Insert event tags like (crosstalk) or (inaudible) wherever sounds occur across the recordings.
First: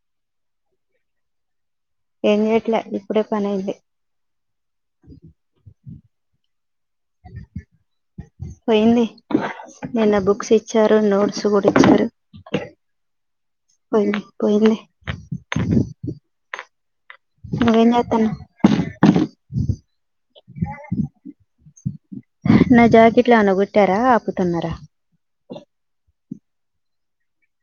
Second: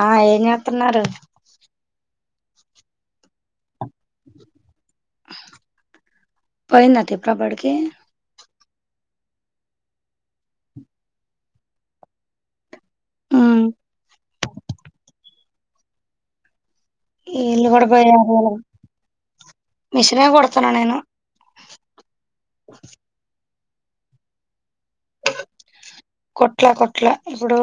ఆ ఏం చేతున్నారు ఏం చేయట్లే ఇప్పుడే పని అయింది. పోయిందా త్రిపుర బడికి పోయింది నిన్న బుక్స్ ఇచ్చారు. నోట్స్ కూడా ఇచ్చారు. పోల్ పోయింది వీళ్లు కూడా నువ్వేం పోయి ఆరు చేత్తన్నావ్ రోజులైంది. మెషినే కుడుతున్న నేను. నా జాకెట్ల ఏమన్నా కుట్టారా. ఆపుతున్నారా. కుట్లే కుట్లే. ఇప్పుడు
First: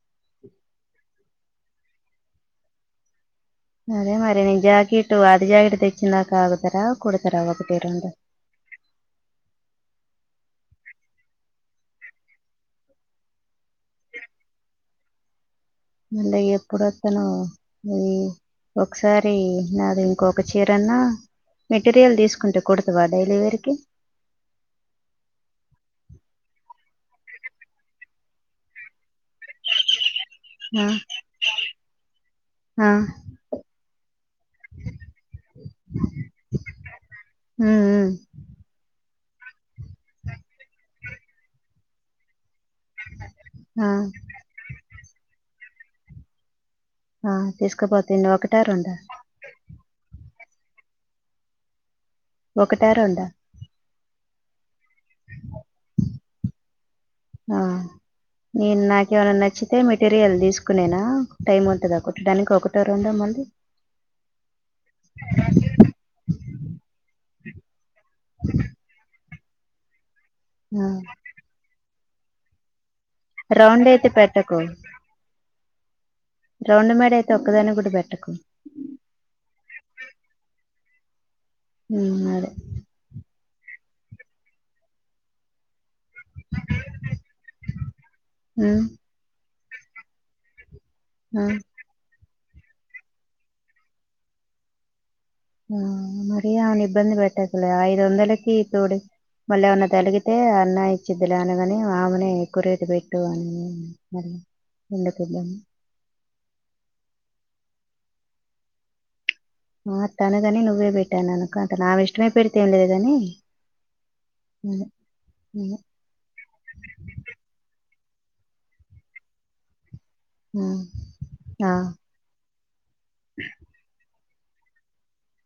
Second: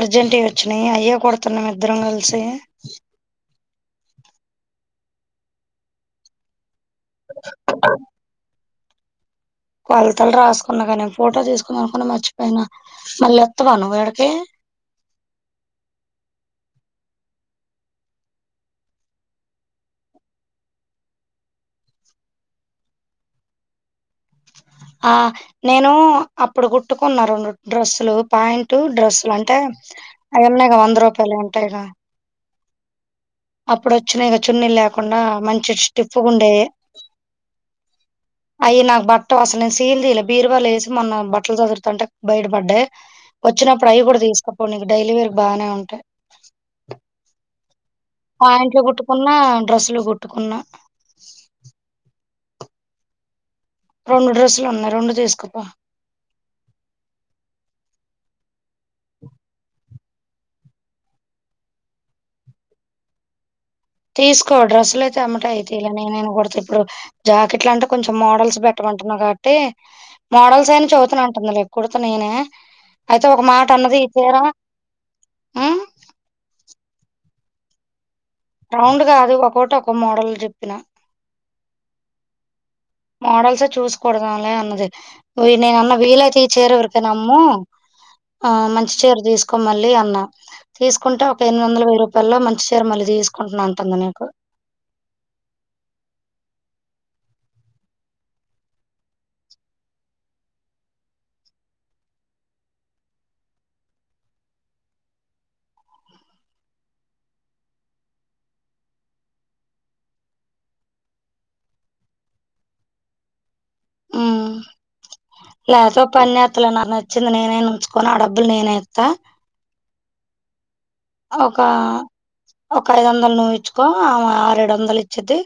అర్జెంట్ వి వచ్చినాయి. అయ్యే కుడుతున్నాం. ఇద్దరం కలిసి. అదే మరి నేను జాకెట్ ఆది జాకెట్ తెచ్చిందాక ఆగుతారా. కుడుతారా. ఒకటి, రెండు. కొలతలు రాసుకున్నా కానీ ఫోటో తీసుకుందాం అనుకున్న మర్చిపోయినా మళ్ళీ వత్తావ నువ్వు ఈడకి. మళ్ళీ ఏప్పుడు వత్తనో. అది ఒకసారి నాది ఇంకొక చీరన్న మెటీరియల్ తీసుకుంటే కూడతవ. డైలీవేర్కీ అ నేను అప్పుడు కుట్టుకున్న రెండు డ్రెస్సులు పాయింటు డ్రస్సులు అంటే అయి ఉన్నాయి గా ఆ వంద రూపాయలువి ఉంటాయిగా ఆ అప్పుడు వచ్చినాయిగా చున్నీలు లేకుండా మంచి స్టిఫ్ గా ఉండేవి. ఉమ్ ఉమ్ అయి నాకు పట్టవు. అసలు నేను సీల్ తీయలే. బీరువాలో వేసి మొన్న బట్టలు సదురుతుంటే బయటబడ్డాయి. ఆ వచ్చినప్పుడు అయి కూడా తీసుకపోం నీకు డైలీవేర్ కి బాగానే ఉంటాయి. ఆ తీసుకుపోతండి ఒకటా, రెండా కున్నా డ్రెస్సులు కుట్టుకున్న. ఒకటా, రెండా రెండు డ్రెస్సులు ఉన్నాయి. రెండు తీసుకపో ఆ నేను నాకేమైనా నచ్చితే మెటీరియల్ తీసుకునేనా టైం అవుతాదా కుట్టడానికి ఒకటో, రెండో మళ్ళీ తీసుకో డ్రెస్సులు అయితే వెమ్మటే అయితయిలే. నేను కుడుతా ఇప్పుడు. జాకెట్లు అయితే కొంచెం మోడల్స్ పెట్టమంటున్నావ్ కాబట్టి. మోడల్స్ ఆ. అయినా చెబితేనే ఉంటుంది లే కుడుతా నేనే. అయితే ఒక మాట రౌండ్ అన్నది ఈ అయితే చీర పెట్టకు ఉమ్ రౌండ్ మేడ అయితే ఒక్కదాని కూడా పెట్టకు రౌండ్ కాదు ఒ ఒకొక్కొటి ఒకొ మోడల్ చెప్పినా ఉ అదే మోడల్స్ చూసి కూడదమ్ లే అన్నది నేను అన్న వీలైతే ఈ చీర ఎవరికనమ్ము ఆ ఉమ్, మంచి చీర తీసుకో మళ్ళీ అన్నా తీసుకుంటే ఒక ఆ, ఎనిమిది వందలు వెయ్యి రూపాయల్లో మంచి చీర మళ్ళీ తీసుకుంటున్నా అంటుంది నీకు ఆ మరి ఆమెను ఇబ్బంది పెట్టకులే ఐదు వందలకి ఇతోడు మళ్ళ ఏమన్నా తలిగితే అన్న ఇచ్చిద్లే అనగాని ఆమెనే ఎక్కువ రేటు పెట్టు అని (unintelligible) ఆ తనుగాని నువ్వే పెట్టాను అనుక అంట ఆమె ఇష్టమే పెడితే ఏం లేదు గాని ఆ అదే, లేతే ఓ పన్ త నా నచ్చింది నేనే ఉంచుకోని ఆ డబ్బులు నేనేెయిత్త. ఉమ్ ఒక ఒక ఐదు వందలు నువ్ ఇచ్చుకో ఆమె రెండు వందలు ఇచ్చిద్ధి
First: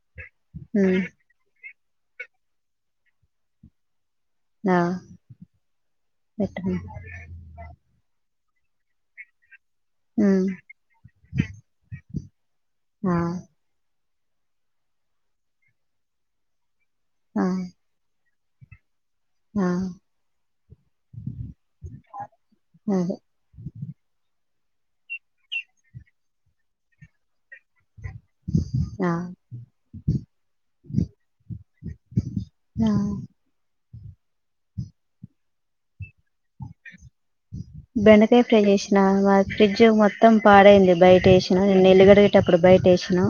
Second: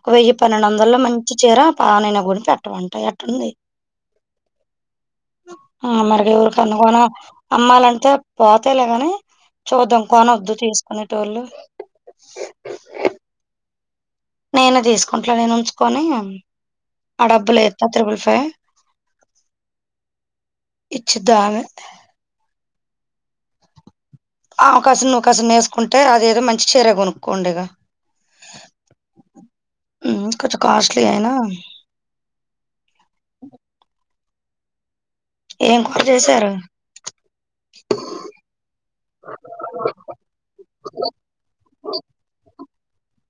ఒక వెయ్యి పన్నెండు వందల్లో ఉమ్, మంచి చీర పానైన కొనిపెట్టమంట ఎట్టుది ఆ, ఆ మరిగ ఊరు పెట్టు కనీకోనా అమ్మాలంటే పోతయిలేగాని చూద్దాం పోని ఉమ్ వద్దు చేసుకునేటోళ్ళు ఆ నేను తీసుకుంట్ల నేను ఉంచుకొని ఆ డబ్బులు ఏత్తా త్రిబుల్ ఫైవ్ ఆ ఇచ్చి ద్దామే మ్ అవ కాశం నువ్వు కాసం వేసుకుంటే అదే ఏదో మంచి చీర కొనుక్కోండి ఇగా ఆ కొంచెం కాస్ట్లీ అయినా ఆ ఏం కార చేశారు బెండకాయ ఫ్రై చేసినా మా ఫ్రిడ్జ్ మొత్తం పాడైంది బయట వేసిన నిన్న ఇల్లుకడిగే అప్పుడు బయట వేసినా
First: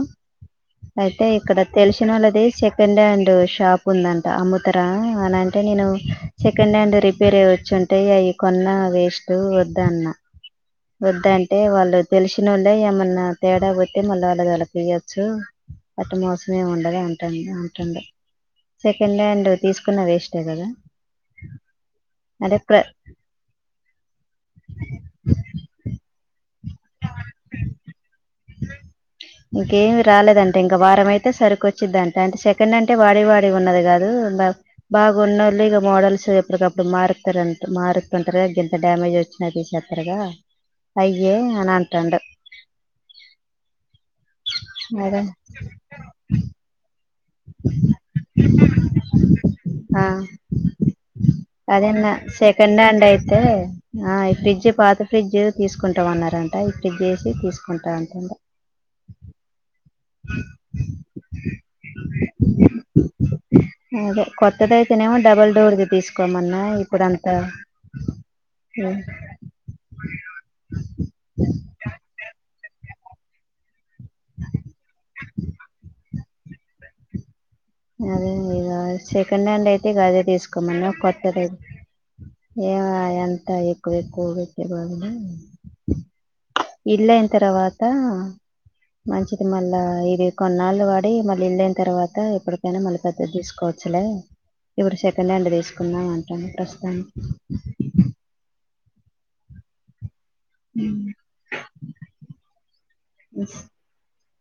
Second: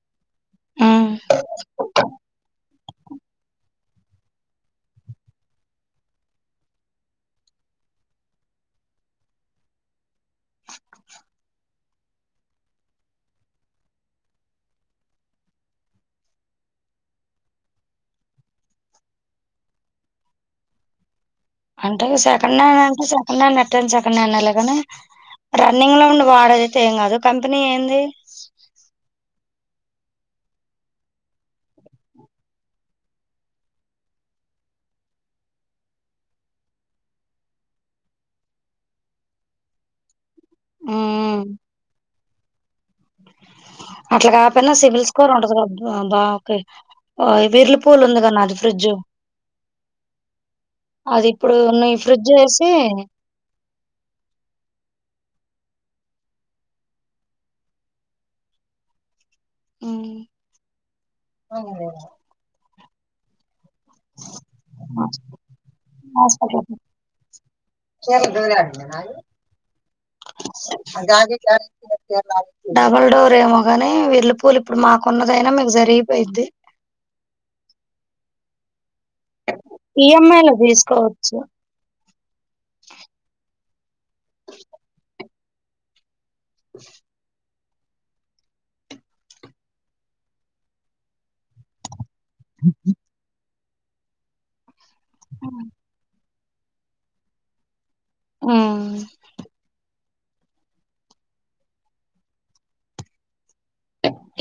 హ్మ్. అయితే ఇక్కడ తెలుసు నా వాళ్ళది సెకండ్ హ్యాండ్ షాప్ ఉందంట అమ్ముతరా అని అంటే నేను సెకండ్ హ్యాండ్ రిపేర్ అయ్యి వచ్చుంటయి అవి కొన్న వేస్ట్ వద్దన్న వద్దంటే వాళ్ళు తెలిసినొళ్ళే ఏమన్నా తేడా పోతే మళ్ళీ వాళ్ళది వాళ్ళకీయొచ్చు అట్ట మోసమేమి ఉండదంట అంటుండు సెకండ్ హ్యాండ్ తీసుకున్న వేస్టే కదా అంటే అదే సెకండ్ ప్ర హ్యాండ్ అంటే సె కెన్డ్ ఎట్టైన సెకండ్ హ్యాండ్ లె గానీ రన్నింగ్ లో ఉండి వాడది అయితే ఏం కాదు కంపెనీ ఏంది ఇంకేమి రాలేదంట ఇంక వారం అయితే సరుకు వచ్చిద్దంట అంటే సెకండ్ అంటే వాడి వాడి ఉన్నది కాదు ఉండాలి బాగా ఉన్నోల్లు ఇక మోడల్స్ ఎప్పడుక ప్పుడు మారుత్తుంటర్ మారుత్తుంటరు గింత డ్యామేజ్ వ చ్చిన తీసుకెళ్తారు గా అయ్యే హ్మ్. అని అంటాండు అట్లా కాపోయినా సివిల్ అదే స్కోర్ ఉంటది గ బా ఓకే విర్లుపూల్ ఉంది గా అది ఫ్రిడ్జు ఆ అది ఇప్పుడున్న ఈ ఫ్రిడ్జ్ ఏసి అదే ఆ ఈ ఫ్రిడ్జు పాత ఫ్రిడ్జు తీసుకుంటం అన్నారంట ఈ ఫ్రిడ్జ్ ఏసి తీసుకుంటారనుకుంట మ్ అదే కొత్తది అయితేనేమో డబుల్ డోర్ ది తీసుకోమన్నా ఇప్పుడంత కసు దూర ఆడింద నాయను (unintelligible) డబల్ డోర్ ఏమో గాని వీర్లు పూలు ఇప్పుడు మాకున్నదైనా మీకు జరిగిపోయిద్ది అదే ఇగ సెకండ్ హ్యాండ్ అయితే గదె ఈఎంఐలో తీసుకోమన్న తీసుకోవచ్చు కొత్తదైదు ఏమో ఆ అంత ఎక్కువ ఎక్కువ పెట్టె బదూలు ఇల్లైన తర్వాతా మంచిది మళ్ళా ఇది కొన్నాళ్ళు వాడి మళ్ళీ ఇల్లైన తర్వాత ఎప్పటికైనా మళ్ళీ పెద్దది తీసుకోవచ్చులే ఇప్పుడు సెకండ్ హ్యాండ్ తీసుకున్నాం అంటాను ప్రస్తుతానికి మ్ మ్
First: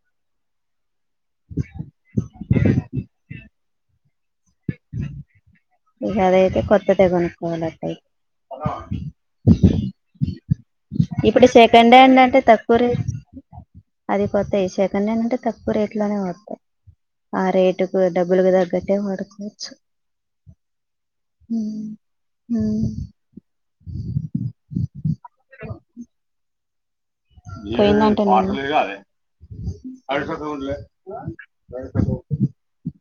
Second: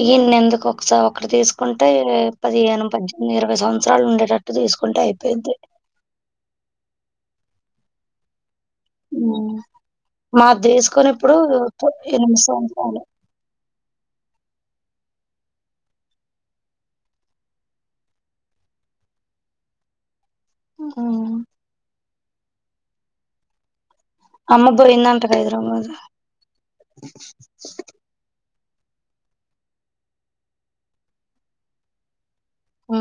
ఇయన్నెందుకు ఒకసారి ఒకటి తీసుకుంటే పదిహేను పద్దెనిమిది ఇరవై సం సంవత్సరాలు ఉండేటట్టు తీసుకుంటే అయిపోయిద్ది ఇక అదైతే కొత్తదే కొనుక్కోవాలట్టయి మాద్దీసుకుని ఇప్పుడు సెకండ్ హ్యాండ్ అంటే ఎనిమిది తక్కువ సంవత్సరాలు రేట్ అది కొత్తయి సెకండ్ హండ్ అంటే తక్కువ రేట్ లోనే వతాయి ఆ రేటుకు డబ్బులుకి తగ్గట్టే వాడుకోవచ్చు ఉ ఉ ఉ అమ్మబ్బా ఇన్నంటక ఇరు అబదు (unintelligible) పోయిందంటనా ఉ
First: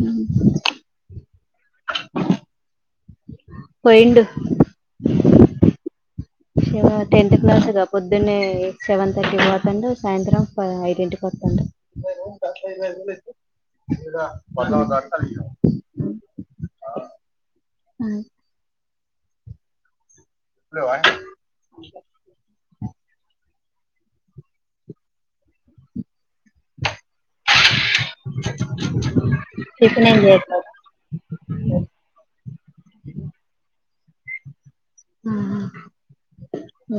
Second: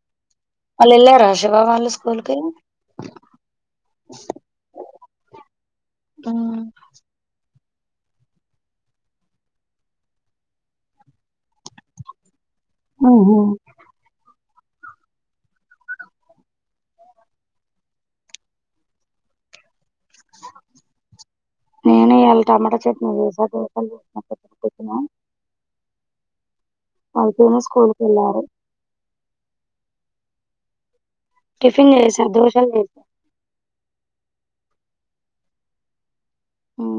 ఉ వాళ్ళల్లారా రాషభావళ్ళ స్కూల్కి పోయిండు ఉమ్. ఎవ టెన్త్ క్లాస్ గా పొద్దున్నే సెవెన్ థర్టీకి పోతాండు సాయంత్రం పా ఐదింటికి ఉత్తండు ఉ ఉ హలో అ అ టమాటా చట్నీ చేసా (unintelligible) పొద్దున్నే స్కూల్కి వెళ్ళలారు టిఫిన్ ఏం చేశావు టిఫిన్ చేశా దోస చట్నీ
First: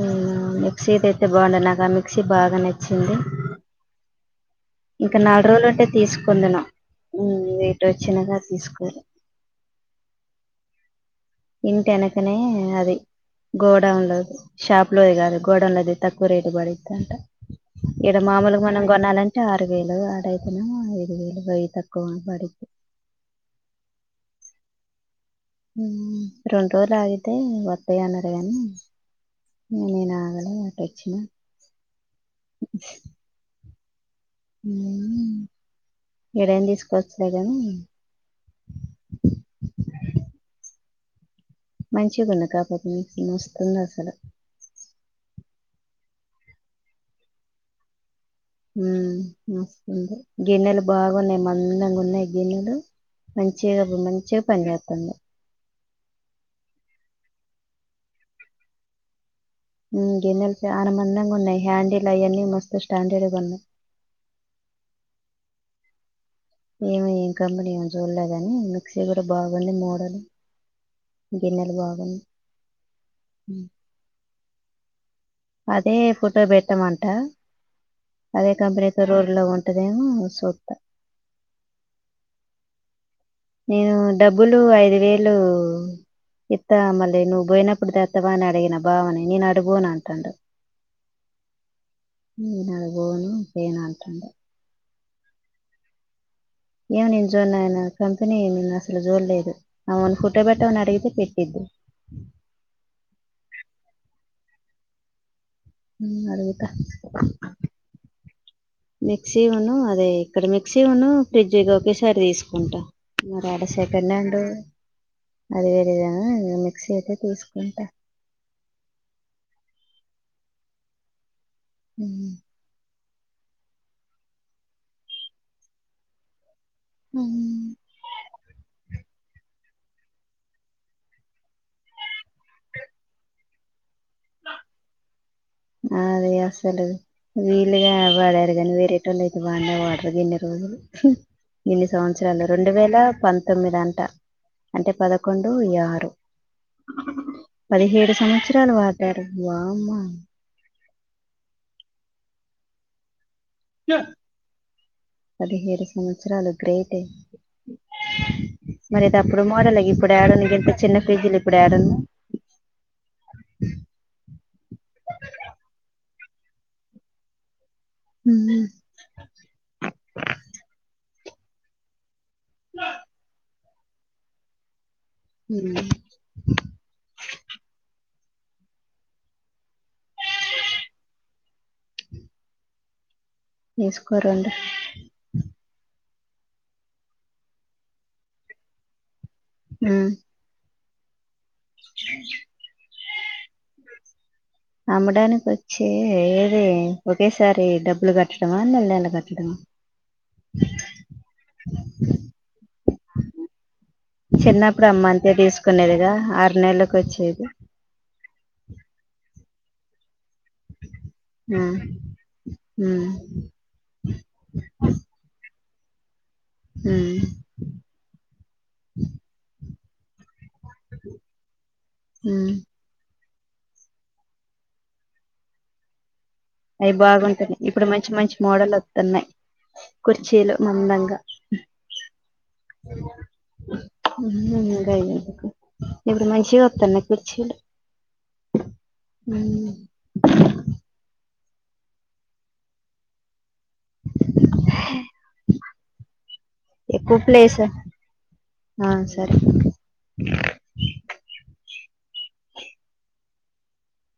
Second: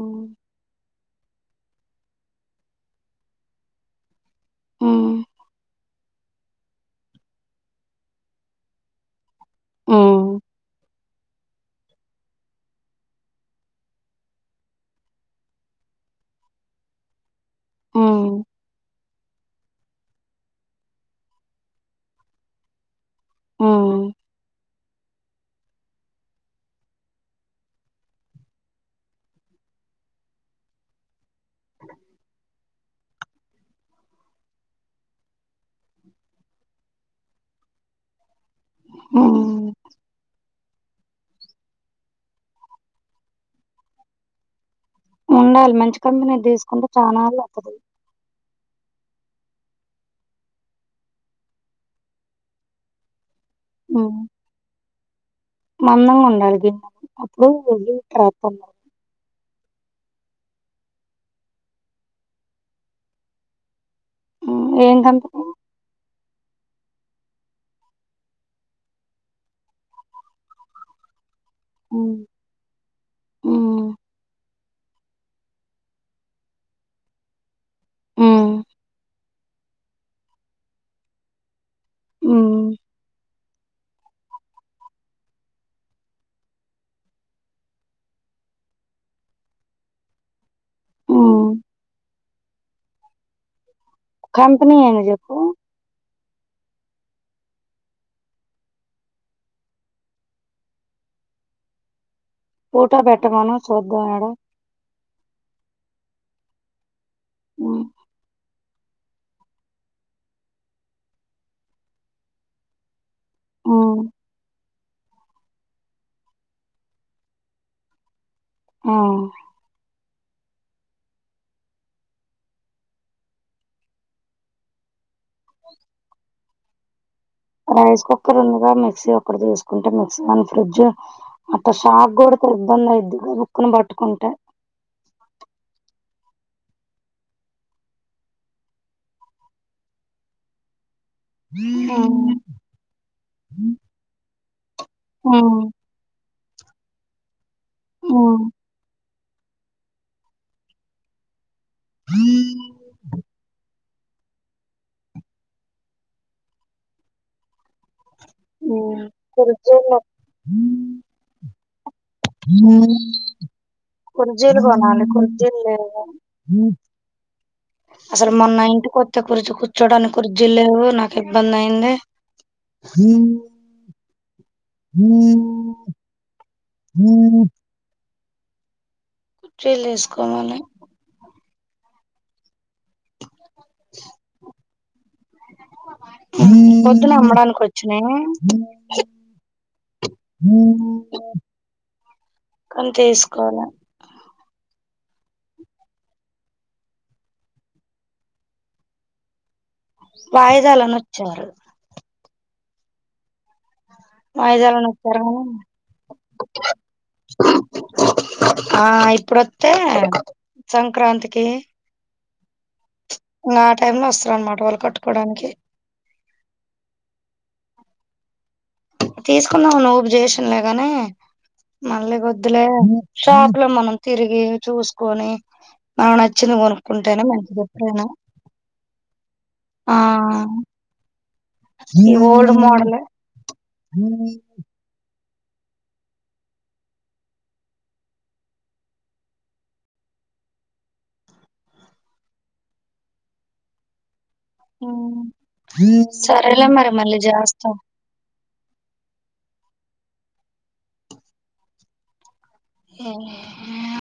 ఉ మిక్సీ అయితే బాగుండే నాకు ఆ మిక్సీ బాగా నచ్చింది హ్మ్ ఇంకా నాలుగు రోజులు ఉంటే తీసుకుందును ఉ ఇటు వచ్చినగా తీసుకోలే ఉ ఇంటి వెనకనే అది గోడంలో షాప్ లోది కాదు గోడౌన్లది తక్కువ రేటు పడిది అంటే ఈడ హ్మ్ మామూలుగా మనం కొనాలం టే ఆరు వేలు ఆడాయితనేమో ఐదు వేలు బయట తక్కువనే పడింది ఉ ఉ రెండు రోజులు ఆగితే వస్తాయి అన్నారు గానీ నేను ఆడనే అటుొచ్చిన ఉ ఏదైనా తీసుకొచ్చులే గాని ఉ ఉ మంచిగుంది కాకపోతే మస్తుంది అసలు ఉండాలి మంచి కంపెనీది తీసుకుంటే చాన్నాళ్లు వస్తది ఉ మస్తుంది గిన్నెలు బాగున్నాయి మందంగా ఉన్నాయి గిన్నెలు మంచిగా హ్మ్ మంచిగా పనిచేస్తుంది మందంగా ఉండాలి గిన్న అప్పుడు వెళ్ి టప్ ఉండ (unintelligible) గిన్నెల చాలా మందంగా ఉన్నాయి హ్యాండిల్ అవన్నీ మస్తు స్టాండర్డ్ గా ఉన్నాయి ఉ ఏ కంపెనీ ఏమో ఏం కంపెనీ ఏ చూడలే కానీ మిక్సీ కూడా బాగుంది మోడల్ గిన్నెలు హ్మ్ బాగున్నాయి హ్మ్ అదే ఫోటో పెట్టమంటా హ్మ్ కంపెనీ తో రో తెల్లగా ఉంటదేమో చూద్దాం ఉ నేను డబ్బులు ఐదువేళ్లు ఇత్త మళ్లీ నువ్వు పోయినప్పుడు తెత్తవా అని అడిగిన బావని నేను అడుపోను అంటాడు ఉమ్ నేను అటు పోను తేను అంటాండు కంపేనీ ఏంది చెప్పు ఏమో నేను చూడ కంపెనీ అసలు చోడలేదు ఆమేను ఫోటో పెట్టమని అడిగితే పెట్టిద్ది ఫోటో పెట్టమను చూద్దాం ఇడ ఉం అడుగుతా హ్మ్ మిక్సీ ఉను అది ఇక్కడ మిక్సీ ఉను ఫ్రిడ్జ్ ఒకేసారి తీసుకుంటా మరి ఆడ హ్మ్ సెకండ్ హ్యాండ్ అది వేరేగాని మిక్సీ అయితే తీసుకుంటా ఆ ఉం ఉం రైస్ కుక్కర్ ఉందిగా మిక్సీ ఒక్కటి తీసుకుంటే మిక్సీ అన్ ఫ్రిడ్జ్ అట్ట షాక్ కొడితే ఇబ్బంది అయిద్ది గబుకున్న పట్టుకుంటే ఆ అదే అసలు వీలుగా వాడారు కాని వేరేటోళ్ళు అయితే వాడనే వాడరు గిన్ని రోజులు ఇన్ని హ్మ్. సంవత్సరాలు రెండు వేల హ్మ్. పంతొమ్మిది అంట అంటే పదకొండు హ్మ్. ఇది ఆరు పదిహేడు హ్మ్. సంవత్సరాలు వారు డారు వామ్మో పదిహేడు సంవత్సరాలు గ్రేట్ ఏ మరి ఇది అప్పుడు మోడలా ఇగ కుర్చీలు ఇప్పుడు ఎడ ఉన్నయి ఇగ ఇంతా చిన్న ఫ్రిడ్జ్లు ఇప్పుడు ఎడ ఉన్నాయి కుర్జీలు కొనాలి కుర్జీలు లేవు అసలు మొన్న ఇంటి కొత్తే కుర్చీ కూర్చోడానికి కుర్చీలు లేవు నాకు ఇబ్బంది అయింది చెర్లేస్కోవాలే (unintelligible) తీసుకో రెండు పొద్దున అమ్మడానికి వచ్చినయి ఉం కానీ తీసుకోల అమ్మడానికి వచ్చి ఏదీ ఒకేసారి డబ్బులు కట్టడమా నెల నెల కట్టడమా వాయిదాలని వచ్చారు చిన్నప్పుడు అమ్మ వాయిదాలనొచ్చారు అంతే గానీ తీసుకునేదిగా ఆరు నెలలకి వచ్చేది ఆ ఇప్పుడుత్తే సంక్రాంతి కి ఆ, ఉమ్, చ్ ఇంకా ఆ టైమ్ లో వస్తరు అన్నమాట వాళ్ళు కట్టుకోవడానికి ఉం తీసుకుందామని వూపు చేసినలేగాని మళ్ళీ ఇగ ఉమ్. వోద్దులే షాప్ లో మనం తిరిగి చూసుకొని మనకు నచ్చింది అయి కొనుక్కుంటేనే బాగుంటునయి మంచిది ఇప్పుడు ఎప్పుడైనా మంచి మంచి మోడల్ వత్తున్నయి కుర్చీలు మందంగా ఈయి ఓల్డ్ మోడలే గయ్యే (unintelligible) ఇప్పుడు మంచిగా వస్తనాయి కుర్చిలు అవును సరేలే మరి ఎక్కువ మళ్ళీ ప్లేస్ చేస్తా ఆ సరే ఏనే